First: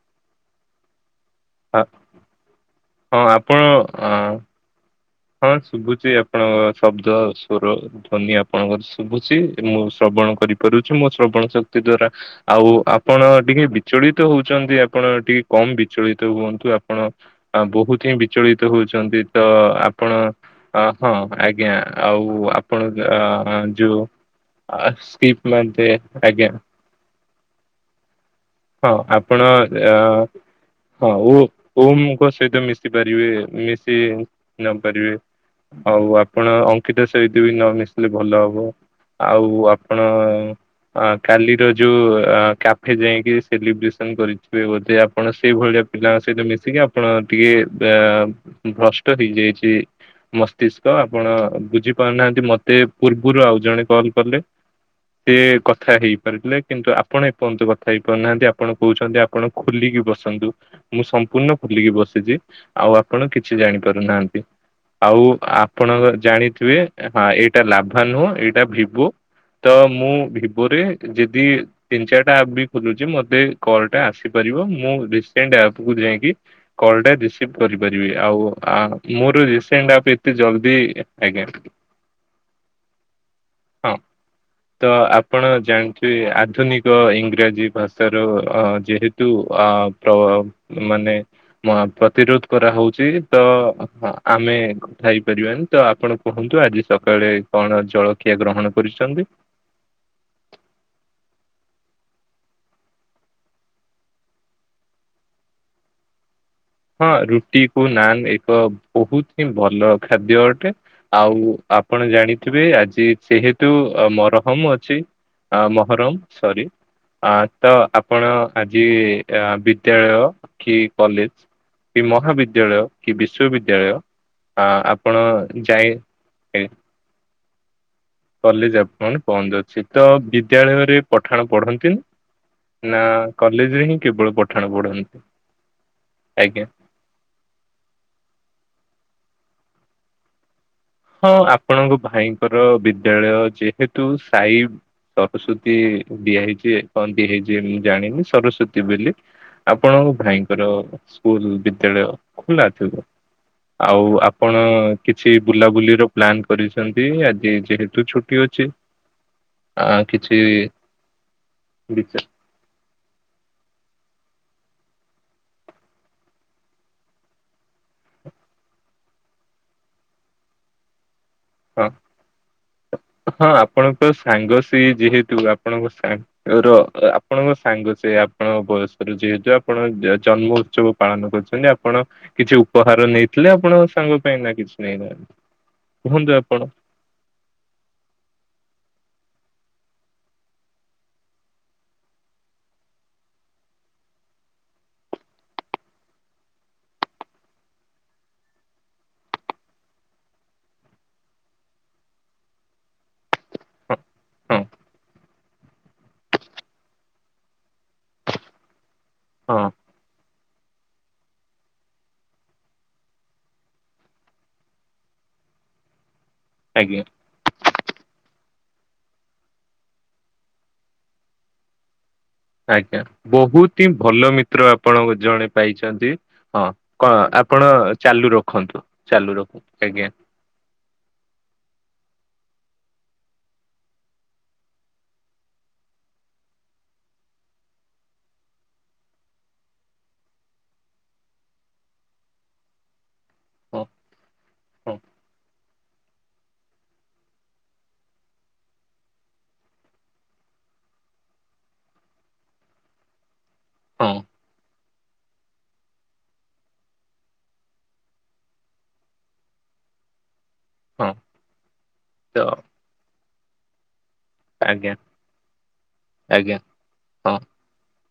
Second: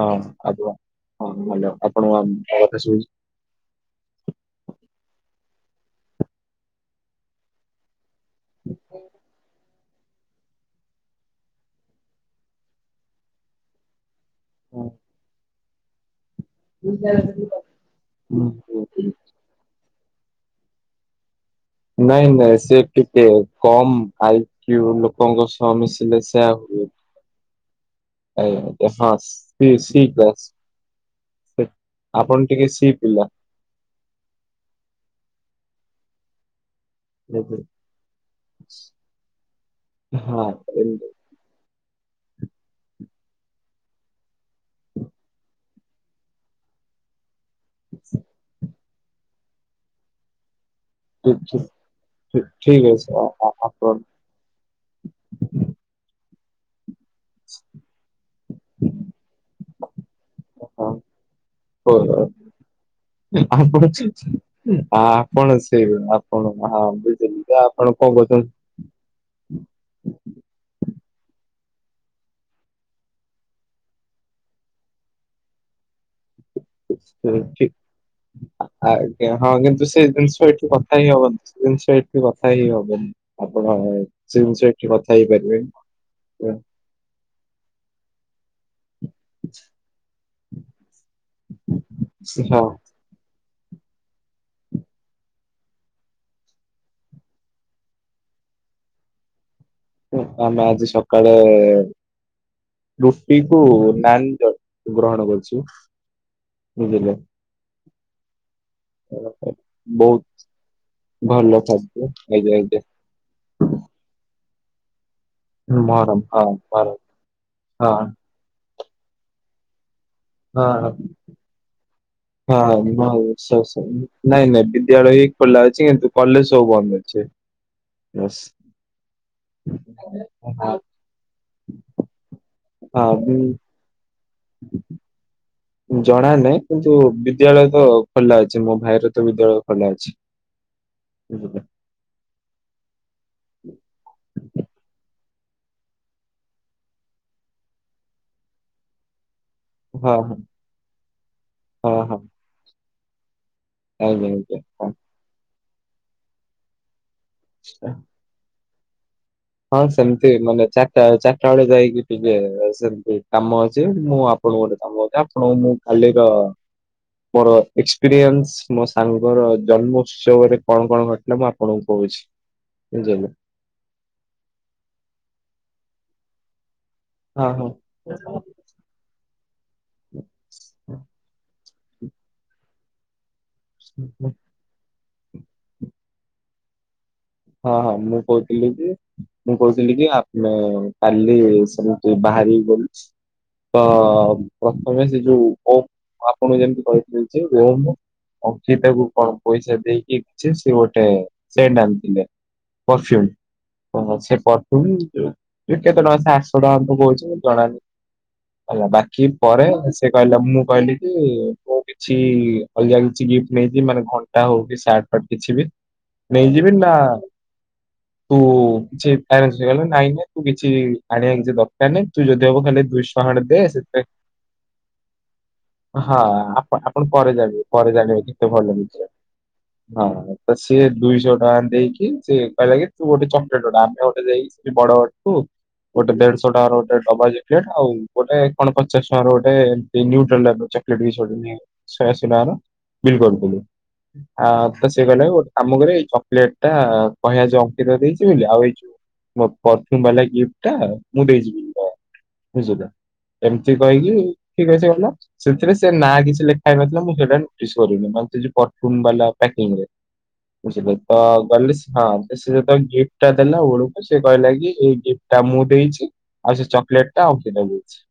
ହଁ ଆଉ କୁହ ହଁ ଭଲ ଆ- ଆପଣ। [unintelligible] ହଁ ଆପଣ ଆଁ- ହଁ ଶୁବୁଚି ଆପଣଙ୍କ ଶବ୍ଦ। ତୋର ଧ୍ୱନି ଆପଣଙ୍କର ଶୁବୁଚି ମୁଁ ଶ୍ରବଣ କରି କରୁଚି ମୋ ଶ୍ରବଣ ଶକ୍ତି ଦ୍ଵାରା ଆଉ ଆପଣ ଟିକେ ବିଚଳିତ ହଉଚନ୍ତି ଆପଣ ଟି କମ୍ ବିଚଳିତ ହୁଅନ୍ତୁ ଆପଣ ବହୁତି ହିଁ ବିଚଳିତ ହଉଚନ୍ତି ତ ଆ ହଁ ଆଜ୍ଞା ନାଇଁ ଆଉ ନାଇଁ ସେ ଆପଣ ଟିକେ ଅ- କମ୍ ଯଉ ଆଇ କ୍ୟୁ ପ୍ରି ଲୋକଙ୍କ ସହ ପ୍ଲାନ୍ ତେ ମିଶିଲେ ସେୟା ଆଜ୍ଞା। ହୁଏ। ଆଜ୍ଞା ହଁ ଆପଣ ସି ସି କ୍ଲାସ୍ ଅ ହଉ ସେ ଓମ୍ ଙ୍କ ଆପଣ ସହିତ ଟିକେ ସି ମିଶି ପିଲା। ପାରିବେ ମିଶ୍ ଶି ନପାରିବେ ଆଉ ଆପ୍ ଆପଣ ଅଙ୍କିତା ସହିତ ବି ହଁ ନ ମିଶିଲେ ଭଲ ହବ ଆଉ ଆପଣ ଆ କାଲିର ଯଉ ଅ-କ୍ୟାଫେ ଯାଇଁକି ସେଲିବ୍ରେସନ କରିଥିବେ ବୋଧେ ଆପଣ ସେଇ ଭଳିଆ ପିଲାଙ୍କ ସହିତ ମିଶିକି ଆପ୍ ଆପଣ ଟିକେ ଏ- ଭ୍ରଷ୍ଟ ହେଇଯାଇଚି ମସ୍ ମସ୍ତିଷ୍କ ଆପଣ ବୁଝି ପାରୁନାହାନ୍ତି ମତେ ଠିକ ଅଛି ଆ ପୂର୍ବରୁ ଆ ଆଉ ଜଣେ ଆପଣ କଲ୍ କଲେ ସିଏ କଥା ହେଇପାରିଲେ କିନ୍ତୁ ଆପଣ ଏପର୍ଯ୍ୟନ୍ତ କଥା ହେଇ କହୁନାହାଁନ୍ତି ଆପଣ କହୁଛନ୍ତି ଆପଣ ଖୋଲିକି ବସନ୍ତୁ ହଁ। ମୁଁ ସମ୍ପୂର୍ଣ୍ଣ ଖୋଲିକି ବସିଚି ଆଉ ଆପଣ କିଛି ଜାଣି ଆପଣ ପାରୁନାହାଁନ୍ତି ଆଉ ଆପଣ ସେ ଆପଣଙ୍କ ଆପଣ ଜାଣିଥିବେ ହଁ ବୁଝିଲି ଏଇଟା ଆପଣ ଲାଭା କଣ ନୁହଁ ଏଇଟା ଏଇଟା ଭିଭୋ ତ ମୁଁ ଭିବୋରେ ଯଦି ତିନି ଚାରିଟା ଆପ୍ ବି ଖୋଲୁଚି ମତେ କଲଟା ଆସିପାରିବ ମୁଁ ରିସେଣ୍ଟ ଆପକୁୁ ଯାଇକି କଲଟା ରିସିଭ୍ କହୁଛନ୍ତି? କରିପାରିବି ଆଉ ଆ ଆଜ୍ଞା ମୋର ହଁ କିନ୍ତୁ ରିସେଣ୍ଟ ଆପ୍ ଏତେ ଜଲ୍ଦି ଆଜ୍ଞା। ସେଠି କଥା ହେଇ ହବନି ହଁ। ଆପଣଠି କଥା ହେଇପାରିବେ ତୋ ଇଂରାଜୀ ଭାଷାର ଯେହେ କିନ୍ତୁ ଅ ପ୍ର ମାନେ ମହା ପ୍ରତିରୋଧ ହଁ କରାହଉଚି ତ ଅ ଆମେ ଥାଇପାରିବାନି ତଆପଣ କୁହନ୍ତୁ ଆଜି ସକାଳେ କଣ ଜଳଖିଆ ଗ୍ରହଣ କରିଚନ୍ତି? ଉ ଆମେ ଆଜି ସକାଳେ ରୁଟି କୁ ନାନ୍ ଗ ଗ୍ରହଣ କରିଚୁ। ହଁ ରୁଟିକୁ ନାନ୍ ଏବଂ ବହୁତ୍ ହିଁ ଭଲ ବହୁତ ଖାଦ୍ୟ ଅଟେ ଆଉ ଭଲ ଖାଦ୍ୟ ଆପଣ ଆଜ୍ଞା ଜାଣିଥିବେ ଆଜ୍ଞା ଆଜି ଯେହେତ ତୁ ମରହମ ଅଛି ଆଁ ମହରମ ହଁ ସରି ମହରମ ହଁ। ତଆପଣ ଆଜି ବିଦ୍ୟାଳୟ କି ହଁ କଲେଜ୍ ହଁ ନାଁ ବିଶ୍ଵବିଦ୍ୟାଳୟ ସୋସରି ନାଇଁ ନାଇଁ ଆପଣ ବିଦ୍ୟାଳୟ ଖୋଲା ଯାଇ ଅଛି କିନ୍ତୁ କଲେଜ୍ ସବୁ ବନ୍ଦ ଅଛି। କଲେଜ୍ ଆପଣଙ୍କର ବନ୍ଦ ଅଛି ହଁ ତବିଦ୍ୟାଳୟରେ ପଠାଣ ପଢନ୍ତିନି? ନା ହଁ କଲେଜରେ ହିଁ କେବଳ ପଢ ଜଣା ନାହିଁ ଆଜ୍ଞା। କି କିନ୍ତୁ ବିଦ୍ୟାଳୟତ ଖୋଲା ଅଛି ମୋ ଭାଇରତ ବିଦ୍ୟାଳୟ ଖୋଲା ଅଛି। ହଁ ବୁଝିଲେ ଆପଣଙ୍କ ଭାଇଙ୍କର ବିଦ୍ୟାଳୟ ଯେହେତୁ ସାଇ ସରସ୍ଵତୀ ଦିଆ ହେଇଚି ଏପଯ୍ୟନ୍ତ ହେଇଚି ବୋଲି ମୁଁ ଜାଣିନି ସରସ୍ଵତୀ ବୋଲି ଆପଣଙ୍କ ହଁ ହଁ ଭାଇଙ୍କର ସ୍କୁଲ୍ ହଁ ବିଦ୍ୟାଳୟ ହଁ ଖୋଲା ଥିବ। ଆଉ ଆଜ୍ଞା ଆଜ୍ଞା ଆପଣ ହଁ। କିଛି ବୁଲାବୁଲିର ପ୍ଲାନ କରିଚନ୍ତି ଆଜି ଯେହେତୁ ଛୁ ଛୁଟି ଅଛି। ହଁ ଆ ସେମିତି କିଛି ମାନେ ଚାରିଟା ଚାରିଟା ବେଳେ ଯାଇକି ବିଚା ଟିକେ ସେମିତି କାମ ଅଛି ମୁଁ ଆପଣଙ୍କୁ ଗୋଟେ କାମ ଅଛି ଆପଣଙ୍କୁ ମୁଁ କାଲିର ମୋର ଏକ୍ସପିରିଏନ୍ସ ମୋ ସାଙ୍ଗର ଜନ୍ମ ଉତ୍ସବରେ କଣ କଣ ଘ ମୁଁ ଆପଣଙ୍କୁ ହଁ କହୁଛି ଜୟ ଜଗ ହଁ ଆପଣଙ୍କ ସାଙ୍ଗ ସେଯେହେତୁ ଆପଣଙ୍କ ସାଙ୍ଗର ଆ ହଁ ଆପଣଙ୍କ ହଁ। ସାଙ୍ଗସେ ଆପଣଙ୍କ ବୟସ କରୁଚି ଯେଆପଣ ଜନ୍ମ ଉତ୍ସବ ପାଳନ କରୁଛନ୍ତି ଆପଣ କିଛି ଉପହାର ନେଇ ଥିଲେ ଆପଣଙ୍କ ସାଙ୍ଗ ପାଇଁ ନାକିଛି ନେଇନାହାନ୍ତି କୁହନ୍ତୁ ଆପଣ? ହଁ ହଁ ମୁଁ କହୁଥିଲିକି ମୁଁ କହୁଥିଲିକି ଆମେ କାଲି ସେମିତି ବାହାରି ଗଲି ତ ପ୍ରଥମେ ସେଯୋଉ ଓ ଆପଣ ଯେମିତି କହିଥିଲି ଯେ, ରୁମ୍ ଅର୍ଚିତାକୁ କଣ ପଇସା ଦେଇକି କିଛି ସେଗୋଟେ ସେଣ୍ଟ୍ ଆଣିଥିଲେ। ପରଫ୍ୟୁମ୍ ହଁ ଓହୋ ସେ ହଁ ପରଫ୍ୟୁମ୍ [unintelligible] କେତେ ଟଙ୍କା ସେ ଆଠଶହ ଟଙ୍କା ପକାଉଚି ଜଣାନାହିଁ ହେଲା ବାକି ହଁ ପରେ ସେ କହିଲା ମୁଁ କହିଲି କି କିଛି ଅଲଗା କିଛି ଗିଫ୍ଟ ନେଇକି ମାନେ ଘଣ୍ଟା ହଉକି ସାର୍ଟ ଫାର୍ଟ କିଛିବି ନେଇଯିବିିନି ନା ଆଜ୍ଞା ପୁ ଚିନ୍ତା ଆସିଗଲେ ନାଇଁ ନାଇଁ ତୁ କିଛି ଆଣିବା କିଛି ଦ କାନେ ତୁଯଦି ହବ ଖାଲି ଆଜ୍ଞା ଦୁଇଶ ଖଣ୍ଡେ ଦେ ବହୁତ ହିଁ ସେତ ଭଲ ମିତ୍ର ଆପଣ ଜଣେ ପାଇଛନ୍ତି। ହଁ ହଁପ କଣ ପରେ ଆପଣ ଯାଣିଲି ପରେ ଜାଣିବେ ଚାଲୁ କେତେ ରଖନ୍ତୁ ଭଲ ହେଇଛ ଚାଲୁ ରଖନ୍ତୁ ଆଜ୍ଞା। ହଁ ତ ସିଏ ଦୁଇଶହ ଟଙ୍କା ଦେଇକି ସେ କହିଲା କି ତୁ ଗୋଟେ ଚକଲେଟର ଦାମ୍‌ ମତେ ଦେଇକି ବଡ ବାଟ ଟୁ ଗୋଟେ ଦେଢଶହ ଟଙ୍କାର ଗୋଟେ ଡବା ଜକଲେଟ ଆଉ ଗୋଟେ କଣ ପଚାଶ ଟଙ୍କାର ଗୋଟେ [unintelligible] ସହେ ଆସି ଟଙ୍କାର ବିଲ୍ କରିଦେଲୁ ହଁ ଆ ତ ହଁ ସେ କଇଲାକି ଗୋଟେ କାମ କରିବା ଏ ଚକ୍ଲେଟଟା କହିବା ଯେ ଅଙ୍କିତ ଦେଇଛି ବୋଲି ଆଉ ଏ ପର୍ଫୁମ୍ ବାଲା ଗିଫ୍ଟ ଟା ମୁଁ ଦେଇିଚି ବୋଲି ବୁଝିଲ ଏମତି ହଁ କହିକି ଠିକସେ ଗଲା ସେମତିରେ ସେ ନାଁ କିଛି ଲେଖା ହେଇ ନଥିଲା ମୁଁ ସେଇଟା ନୋଟିସ କରିନି ଆଉ ଯୋ ପର୍ଫୁମ ବାଲା ପେକିଂରେ। ବୁଝିଲେ ହଁ ତ ଗଲି ତ ହଁଳେ ଗିଫ୍ଟ ଟା ଦେଲା ବେଳକୁ ସେ କହିଲା କି ଆଜ୍ଞା ଏଇ ଗିଫ୍ଟ ଟା ମୁଁ ଦେଇଚି ଆଜ୍ଞା ଆଉ ସେ ଚକୋଲେଟ ଟା ହଁ ଅଙ୍କିତା ଦେଇଚି।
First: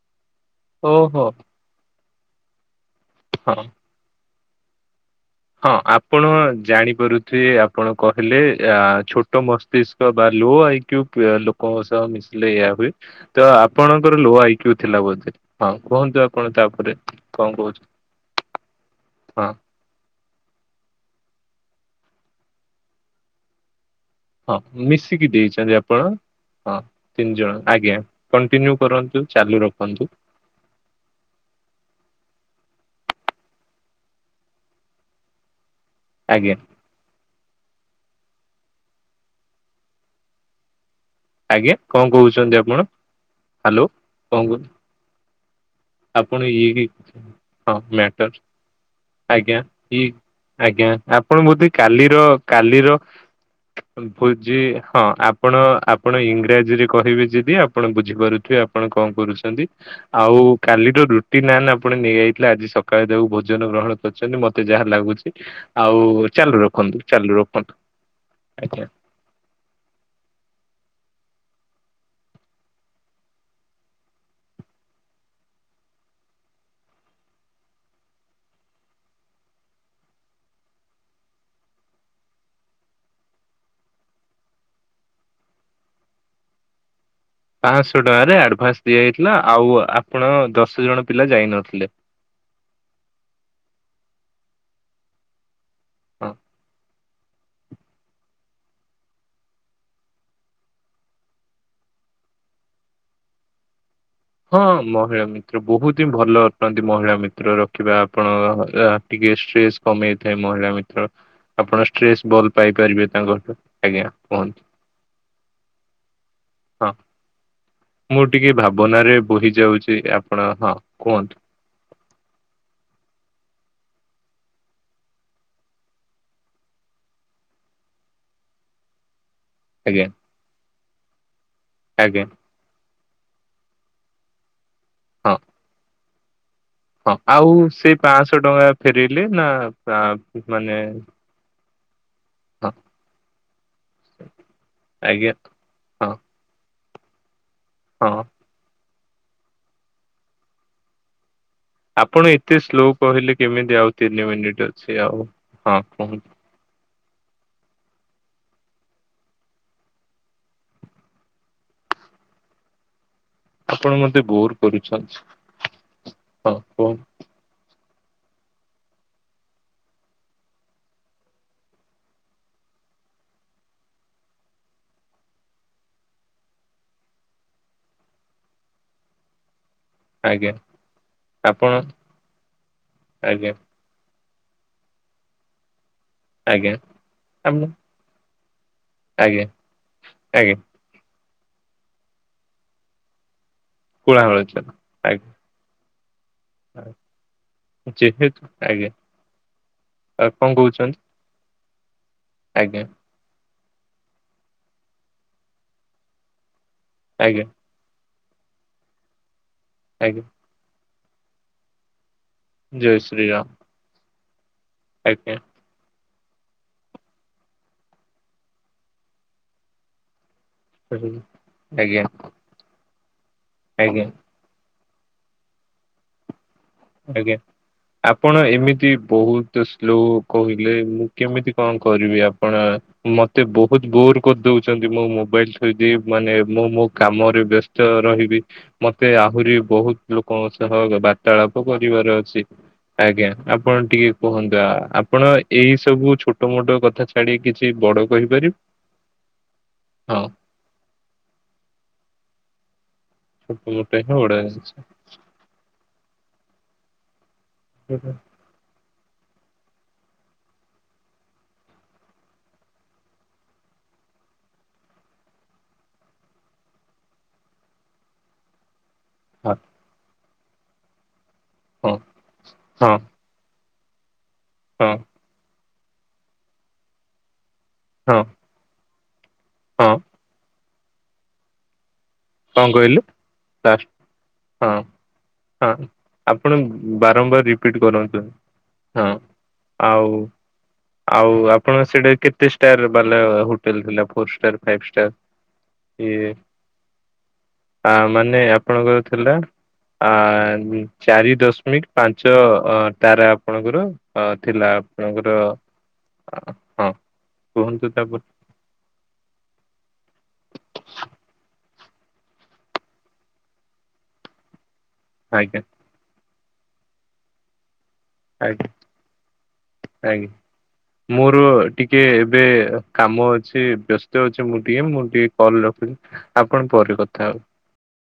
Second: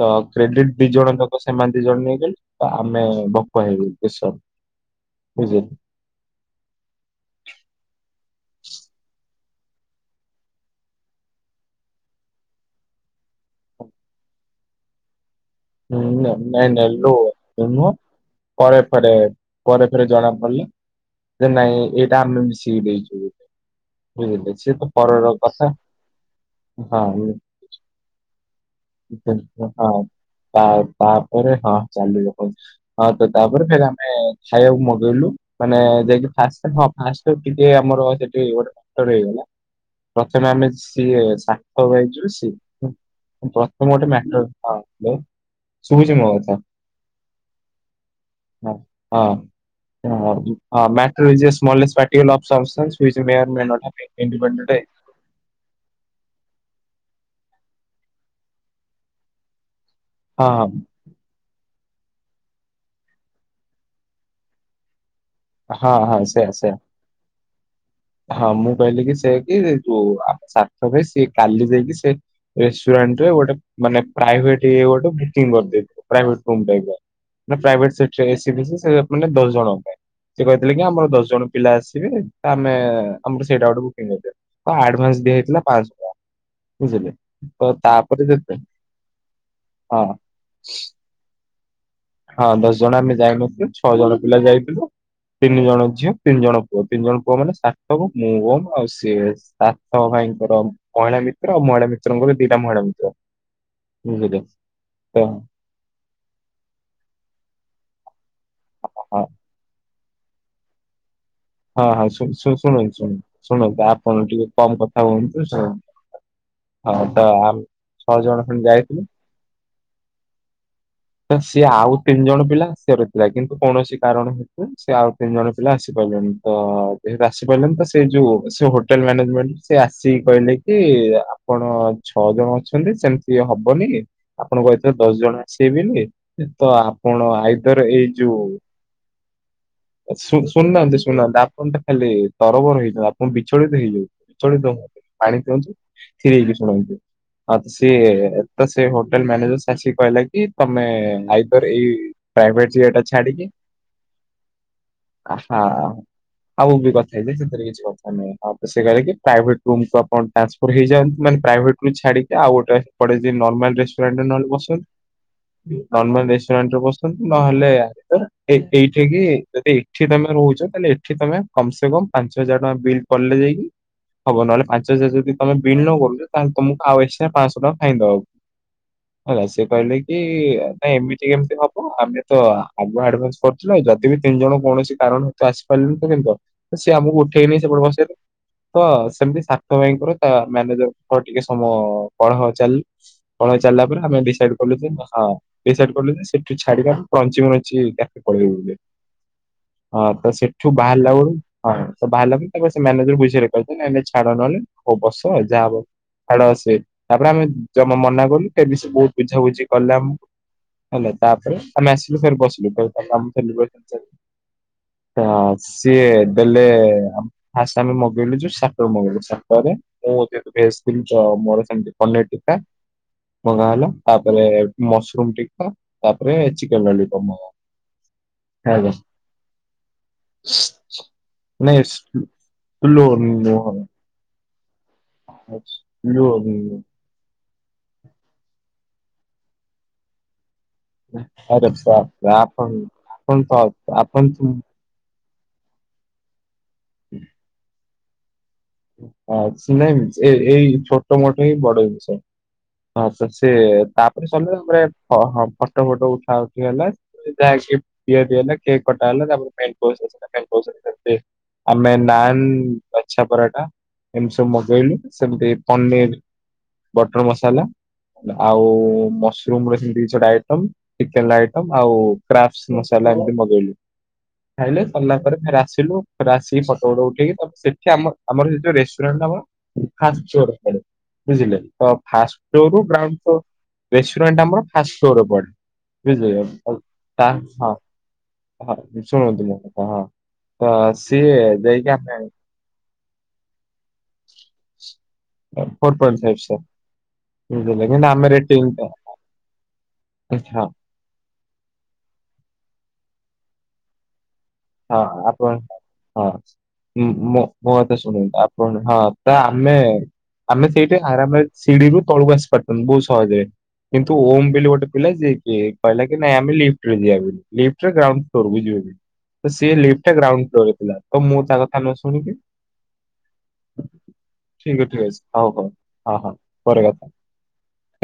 ତ କ୍ରେଡିଟ ଦି ଜଣ ଓହୋ ତକ ସେମାନେ ଦି ଜଣ ନେଇଗଲେ ତ ଆମେ ହଁ। ଭୋକୁଆ ହେଇଗଲୁ ବେଶ। ହଁ ଆପଣ ଜାଣିପାରୁଥିବେ ଆପଣ କହିଲେ ୟା ଛୋ ଟ ମସ୍ତିଷ୍କ ବାଲୁ ଆଇ କ୍ୟୁ ଲୋକଙ୍କ ସହ ମିଶିଲେ ଏୟା ହୁଏ ତ ଆପଣଙ୍କର ଲୌ ଆଇକ୍ୟୁ ଥିଲା ବୋଧେ? ହଁ ହୁଁ କୁହନ୍ତୁ ଆପଣ ନାଇଁ ନାଇ ତାପରେ କଣ କହୁଛନ୍ତି ଲୁୁହ ପରେ ପରେ ହଁ ପରେ ପରେ ଜଣା ପଡିଲ ଯେ ନାଇଁ ଏଇଟା ଆମେ ମିଶିକି ଦେଇଚୁ ବୋ ବୁଝିଲେ ହଁ ସେ ମିଶିକି ପରିର ଦେଇଛନ୍ତି କଥା। ଆପଣ। ହଁ ତିନି ଜଣ ଆଜ୍ଞା କଣ୍ଟିନ୍ୟୁ କରନ୍ତୁ ଚାଲୁ ହଁ ରଖନ୍ତୁ। ତା ତା ତାପରେ ହଁ ଚାଲି ରଖନ୍ତ ହଁ ତ ତାପରେ ଫେର ଆମେ ଖାଇବାକୁ ମଗେଇଲୁ ମାନେ ଯାଇକି ଆଜ୍ଞା ଫାଷ୍ଟ ହ ଆସ୍ ତ ଟିକେ ଆମର ସେଠି ଗୋଟେ ମଡର ହେଇଗଲା ପ୍ରଥମେ ଆମେ ସିଏ ଆଜ୍ଞା। ତାଙ୍କ କଣ ବ୍ୟାଚର କହୁଛନ୍ତି ଆପଣ ସିଏ ହ୍ୟାଲୋ ପ୍ରଥମ ଗୋଟେ କଣ ମାଟର- କହୁ- ହଁ ଥିଲେ। ଆପଣ ଇଏ ହି ହଁ ମ୍ୟାଟର ହଁ ଆଜ୍ଞା ଇ ହଁ ହଁ ହଁ ଆଜ୍ଞା ମ୍ୟାଟର ଆପଣ ଇଜ ଏ ବୋଧେ ସ୍ମଲେଷ୍ଟ କାଲିର ପାର୍ଟିକଲ ଅଫ ସବଷ୍ଟାନ୍ସ କାଲିର which may or may not have ଭୋଜି ଇଣ୍ଡିପେଣ୍ଡେଣ୍ଟ ହଁ ଆପ ଆପଣ ଆପଣ ଇଂରାଜୀରେ କହିବେ ଯିଦି ଆପଣ ବୁଝିପାରୁଥିବେ ଆପଣ କଣ କରୁଛନ୍ତି ଆଉ ହଁ ଏଡ୍ରୋ ରୁଟି ନା ଆପଣ ନେଇଯାଇଥିଲେ ଆଜି ସକାଳେ ଯୋଉଭୋନ ଗ୍ରହଣ କରଚନ୍ତି ମତେ ଯାହା ଲାଗୁଚ୍ ହଁ ହଁ ଆଉ ହଁ ସେଇଆ ଚାଲୁ ସେଇଆ ରଖନ୍ତୁ ଚାଲୁ ରଖନ୍ତୁ ଆଜ୍ଞା। ଟିକେ ସେକି ଦେ ଯୋ ଆପ ସାତ ପାଇଁ ସିଏ କାଲି ଯାଇକି ସେ ରେସୁଆଣ୍ଡ ର ଗୋଟେ ମାନେ ପ୍ରାଇଭେଟ ଇଏ ଗୋଟେ ବୁକିଂ କରିଦେଇଥିବ ପ୍ରାଭେଟ୍‌ ରୁମ୍ ପାଇବ। ନା ପ୍ରାଇଭେଟ ସେଟ ଏସି ବିସି ସେ ମାନ ଦଶ ଜଣଙ୍କ ପାଇଁ। ସେ କହିଥିଲେ କି ଆମର ଦଶ ଜଣ ପିଲା ଆସିବେ ତ ଆମେ ଆମର ସେଇଟା ଗୋଟେ ବୁକିଂ କରିଦୀୟ। ହଁ ଆଡଭାନ୍ସ ଦିଆ ହେଇଥିଲା ପାଞ୍ଚଶହ ଟଙ୍କା। ବୁଝିଲେ? ତ ପାଶହ ତାପରେ ଟଙ୍କାରେ ଯେତେ ଆଡ଼ଭାନ୍ସ ଦିଆଇଥିଲା ଆଉ ହଁ ଆପଣ ଦଶ ଜଣ ପିଲା ଯାଇନଥିଲେ। ହଁ ଦଶ ଜଣ ଆମେ ଯାଇନଥିଲୁ ଛଅ ଜଣ ପିଲା ଯାଇଥିଲୁ। ତିନି ଜଣ ଝିଅ ହଁ। ତିନି ଜଣ ପୁଅ ତିନି ଜଣ ପୁଅ ମାନେ ସାତକ ମୁବନ୍ ଆଉ ସିଏ। ସାତ ଭାଇଙ୍କର ମହିଳା ମିତ୍ର ଆଉ ମହିଳା ମିତ୍ରଙ୍କର ଦିଟା ମହିଳା ମିତ୍ର। ବୁଝିଲେ ହଁ ମହିଳା ତ ମିତ୍ର ବହୁତ ହିଁ ଭଲ ଅଟନ୍ତି ମହିଳା ମିତ୍ରର କିବା ଆପଣଙ୍କ ଏହା ହଁ ଟିକେ ଷ୍ଟ୍ରେସ୍ କମେଇଥାଏ ମହିଳା ମିତ୍ର। ହଁ ଆପଣ ହଁ ଶୁ ଷ୍ଟ୍ରେସ୍ ଶୁ ଭଲ୍ ଶୁଣନ୍ତୁ ପାଇପାରିବେ ତାଙ୍କଠାରୁ ଆଜ୍ଞା କୁହନ୍ତୁ। ହଉନ୍ତୁ ହଁ। ହଉ ତ ଆ ଛଅ ଜଣ ଖଣ୍ଡେ ଯାଇଥିଲୁ। ବହି ଯାଉଚି ଆପଣ ହଁ କୁହ। ତ ସିଏ ଆଉ ତିନି ଜଣ ପିଲା ଆସିବାର ଥିଲା କିନ୍ତୁ କୌଣସି କାରଣ ହେତୁ ସେ ଆଉ ତିନି ଜଣ ପିଲା ଆସିପାଇଲେଣି। ତ ଯେହେତୁ ଆସି ପାଇଲେନି ତ ସେ ଯୋଉ ସେ ହୋଟେଲ ମାନେଜମେଣ୍ଟ ସେ ଆଜ୍ଞା। ଆସିକି କହିଲେ କି ଆପଣ ଆଜ୍ଞା ଛଅ ଜଣ ଅଛନ୍ତି ସେମ ଇଏ ହବନି ଆପଣଙ୍କୁ କହିଥିଲେ ଦଶ ହଁ ଜଣ ଆସିବେ ବୋଲି। ତ ହଁ ଆପଣ ଆଉ ଆଇଦର ସେ ଏଇ ପାଞ୍ଚଶହ ଯୋଉ ଟଙ୍କା ଫେରେଇଲେ ନା ଆ, ଏ ଶୁ-ଶୁଣୁ ମାନେ ନାହାନ୍ତି ଶୁଣୁ ନାହାନ୍ତି ଆ କଣଟା ଖାଲି ହଁ ତରବର ହେଇଯାଉ ଆପଣ ବିଛଳିତ ହେଇଯାଉ ବିଚଳିତ ହୁଅନ୍ତୁନି ଆଜ୍ଞା ପାଣି ପିଅନ୍ତୁ୍ ହଁ ଥିର୍ ହେଇକି ଶୁଣନ୍ତୁ। ହଁ ହଁ ସିଏ ତ ସେ ହୋଟେଲ ମ୍ୟାନେଜର ସାର୍ ସିଏ କହିଲା କି ତମେ ଆଇ ଆପଣ ଏତେ ସ୍ଲୋ କହିଲେ କେମିତି ଆଉ ତିନି ମିନିଟ୍ ଅଛି ଆଉ ହଁ କୁହନ୍ତୁ। ଆଉ ବି କଥା ହେବି ସେଥିରେ କିଛି କଥା ନାଇଁ ହଁ ପ ସିଏ କହିଲେ କି ପ୍ରାଇଭେଟ ରୁମ କୁ ଆପଣ ଟ୍ରାନ୍ସ ପର ହେଇଯାଆନ୍ତି ମାନେ ପ୍ରାଇଭେଟ ରୁୁ ଛାଡିକି ଆଉ ଗୋଟେ ଏପଟେ ଯିଏ ନର୍ମାଲ ରେଷ୍ଟୁରାଣ୍ଟରେ ନହେଲେ ବସନ୍ତି। ଆଚ୍ଛା। ନର୍ମାଲ ରେଷ୍ଟୁରାଣ୍ଟ ରେ ବସିଚନ୍ତି। ନହେଲେ ଭିତରେ ଏଇ-ଏଇଠି ହେଇକିି ଯଦି ଏଠି ତମେ ରହୁଚ ତାହେଲେ ଏଠି ତମେ କମ୍ ସେ କମ୍ ପାଞ୍ଚ ହଜାର ଟଙ୍କା ବିଲ୍ ପଡିଲେ ଯାଇକି ହବ ନହେଲେ ପାଞ୍ଚ ହଜାର ଯଦି ତମେ ବିଲ୍ ନ କରୁଚ ତାହେଲେ ତମକୁ ଆଉ ଏକ୍ସଟ୍ରା ପାଂଶହ ଟଙ୍କା ଫାଇନ ଦବାକୁ। ହେଲା ସେ କହିଲେ କି ଆଜ୍ଞା ନାଇ ଏମିତି କେମତି ହବ ଆପଣ ଆମେ ତ ଆ-ଆଗ ଆଡଭାନ୍ସ ଆଜ୍ଞା କରଚୁ ନାଇଁ ଯଦି ବି ତିନି ଜଣ କୌଣସି କାରଣ ରୁ ତ ଆସି ପାଇଲୁନି ତ କେମତି ହବ ଆଜ୍ଞା ତ ସିଏ ଆମୁକୁ ଉଠେଇ ନେଇ ଆମ ସେପଟେ ବସେଇଲେ। ତ ସେମିତି ଆଜ୍ଞା ସାତ ଭାଇଙ୍କର ତା ଆଜ୍ଞା ମ୍ୟାନେଜରଙ୍କର ଟିକେ ସମୟ କଳହ ଚାଲ ପଢା ଚାଲିଲା ପରେ ଆମେ କୋଳାହଳ ଡିସାଇଡ ଚାଲ କଲୁ କି ହଁ ଆଜ୍ଞା ଡିସାଇଡ କଲୁ କି ସେ ଠି ଛାଡିବା ବଞ୍ଚି ବଞ୍ଚିକା ଯେହେତୁ ପଳେଇବୁ ଏବେ। ଆଜ୍ଞା ହଁ ତ ଆଉ କଣ ସେଠୁ କହୁଛନ୍ତି ବାହାରିଲା ବେଳୁ ହଁ ବାହାରିଲା ତାଙ୍କ ସେ ଆଜ୍ଞା ମ୍ୟାନେଜର ବୁଝେ ର [unintelligible] ଏବେ ଛାଡ ନ ହେଲେ ହଉ ବସ ଯାହା ହବ ଛାଡ ସେ ତାପରେ ଆମେ ଆଜ୍ଞା ଜମା ମନା କଲୁ ଫେରେ ବି ସେ ବହୁତ ବୁଝାବୁଝି କଲେ ଆଜ୍ଞା ଆମୁକୁ ହେଲେ ତାପରେ ଆମେ ଆସିଲୁ ଫେରେ ବସ୍ [unintelligible] ଜୟ ହଁ ଶ୍ରୀରାମ ଆଜ୍ଞା ହଁ। ସିଏ ଦେଲେ ଫାଷ୍ଟ ଆମେ ମଗେଇଲୁ ଯୋଉ ଷ୍ଟାଟର ମଗେଇଲୁ ଷ୍ଟାଟରରେ ମୁଁ ଯେହେତୁ ଭେଜ ଥିଲି ତ ମୋର ସେମତି ଆଜ୍ଞା ପନିର ଟିକ୍କା ମଙ୍ଗା ହେଲା ଆଜ୍ଞା ତା ପ ରେ ମସରୁମ ଟିକ୍କା ତାପରେ ଚିକେନ ଲଲିପପ ଆଜ୍ଞା ମଙ୍ଗା ଆପଣ ଏମିତି ହେଲା। ବହୁତ ସ୍ଲୋ କହିଲେ ମୁଁ କେମିତି କଣ ନାଇଁ କରିବି ଆ ସ୍ଲୋ ପଣ ମତେ ନୁହଁ ବହୁତ ବୋର କରିଦଉଚନ୍ତି ମୋ ମୋବାଇଲ ଥୋଇ ଦେଇ ସ୍ଲୋ ମାନେ ମୁଁ ନୁହଁ। ମୋ କାମରେ ବ୍ୟସ୍ତ ରହିବି ମତେ ଆହୁରି ବହୁତ ଲୋକଙ୍କ ସହ ବାର୍ତ୍ତାଳା ପ ଆରେ କରିବାର ବାପରେ ଅଛି ଆପଣ ଆଜ୍ଞା ତ ଆପଣ ଟିକେ ତ କୁହନ୍ତୁ ଆ-ଆପଣ ଏଇ ସବୁ ଛୋଟ ମୋଟ କଥା ଛାଡି କିଛି ବଡ କହିପାରି ହଁ ସେ ନାଇଁ ଏଇ ଏଇ ଛୋଟ ମୋଟ ହିଁ ବଡ ବିଷୟ। ହଁ ତ ଛୋଟ ସିଏ ମୋଟ ହିଁ ତାପରେ ବଡ କଲେ ଜିନିଷ। ତାପରେ ହଁ ହଁ ଫଟୋ ଫଟୋ ଉଠା ଉଠି ହେଲା ଯାହାକି ପି ହଁ ଦିଆ ହେଲା। କେକ୍ କଟା ହେଲା ତାପରେ ମେନ୍ କୋର୍ସ ରେ ଥିଲା [unintelligible] ଆମେ ନାନ୍ ଲଚ୍ଛା ପରା ଟା ଏମିତି ସବୁ ମଗେଇଲୁ ସେମିତି ପନିର୍ ବଟର ମସାଲା ଆଉ ମସରୁମ ରେ ସେମିତି କିଛି ଗୋଟେ ଆଇଟମ ଚିକେନ ଲେ ଆଇଟମ ହଁ ଆଉ କ୍ରାବସ୍ ହଁ ମସଲା ଏମତି ମଗେଇଲୁ। ଖାଇଲେ ହଁ ସରିଲା ପରେ ଫେରେ ଆସିଲୁ ଫେରେ ଆସିକି ଫଟ ଫଟ ଉଠେଇକି ତା ସେଠି ଆ ହଁ ଆମର ସେଇ ଯୋଉ ରେଷ୍ଟୁରାଣ୍ଟ ନାମ। ହଁ। [inaudible] ବୁଝିଲେ ତ ଫାଷ୍ଟ କଣ ଫ୍ଲୋର ରୁ କହିଲେ ଗ୍ରାଉଣ୍ଡ ଫ୍ଲୋର ଲାଷ୍ଟ ରେଷ୍ଟୁରାଣ୍ଟ ଆମର ହଁ ଫାଷ୍ଟ ଫ୍ଲୋର ରେ ହଁ। ପଡ଼େବୁଝିଲେ ଆପଣ କି ତା ବାରମ୍ବାର ହଁ। ରିପିଟ କରନ୍ତୁ ହଁ ଶୁଣନ୍ତୁ ମୋ କଥା ହଁ ଆଉ ତ ଆଉ ସିଏ ଆପଣ ଦେଇକି ସେଇଟା ଆସିଶାଲାଣି। କେତେ ଷ୍ଟାର ବାଲା ହୋଟେଲ ଥିଲା four star five star four point ଇଏ ଫାଇଭ ଷ୍ଟାର ବୁଝିଲେ ଆଁ କିନ୍ତୁ ଆମେ ମାନେ ରେଟିଂ ଆପଣଙ୍କର ଥିଲା ହଁ ଆଁ ହଁ ନି ଚାରି ଦଶ୍ମିକ୍ ପାଞ୍ଚ ତାରା ଆପଣଙ୍କର ଆଁ ଥିଲା ଆପଣଙ୍କର। ଆପଣ ହଁ ଅ- ହଁ ମ୍ ମୋ କୁହନ୍ତୁ ମୋକଥା ତାପରେ ଶୁଣନ୍ତୁ ଆପଣ ହାତ୍ ତା ଆମେ ଆମେ ସେଇଠି ଆରାମରେ ସିଡିିରୁୁ ତଳକୁ ଆସି ପାରିଥାନ୍ତୁ ବହୁତ୍ ସହଜରେ। କିନ୍ତୁ ଓମ୍ ବେଲି ଗୋଟେ ପିଲା ଯିଏ ଆଜ୍ଞା କିଏ କହିଲା କି ନାଇ ଆମେ ଲିଫ୍ଟରେ ଯିବାକୁ ଲିଫ୍ଟରଗ୍ରାଉଣ୍ଡ ଫ୍ଲୋରକୁ ଆଜ୍ଞା ଯିବାକୁ। ଆଜ୍ଞା- ତ ମୋର ମୁଁ ତା କଥା ନ ଟିକେ ଶୁଣିକି ଏବେ କାମ ଅଛି ବ୍ୟସ୍ତ୍ ଯାଉଛି ମୁଁ ଟିକେ ଠିକ ଠିକ ମୁଁ ଅଛି ଟିକେ ହଉ କଲ ହଉ ହଁ ରଖୁଛି ହଁ ଆପଣ ପରେ କଥା ହେବେ।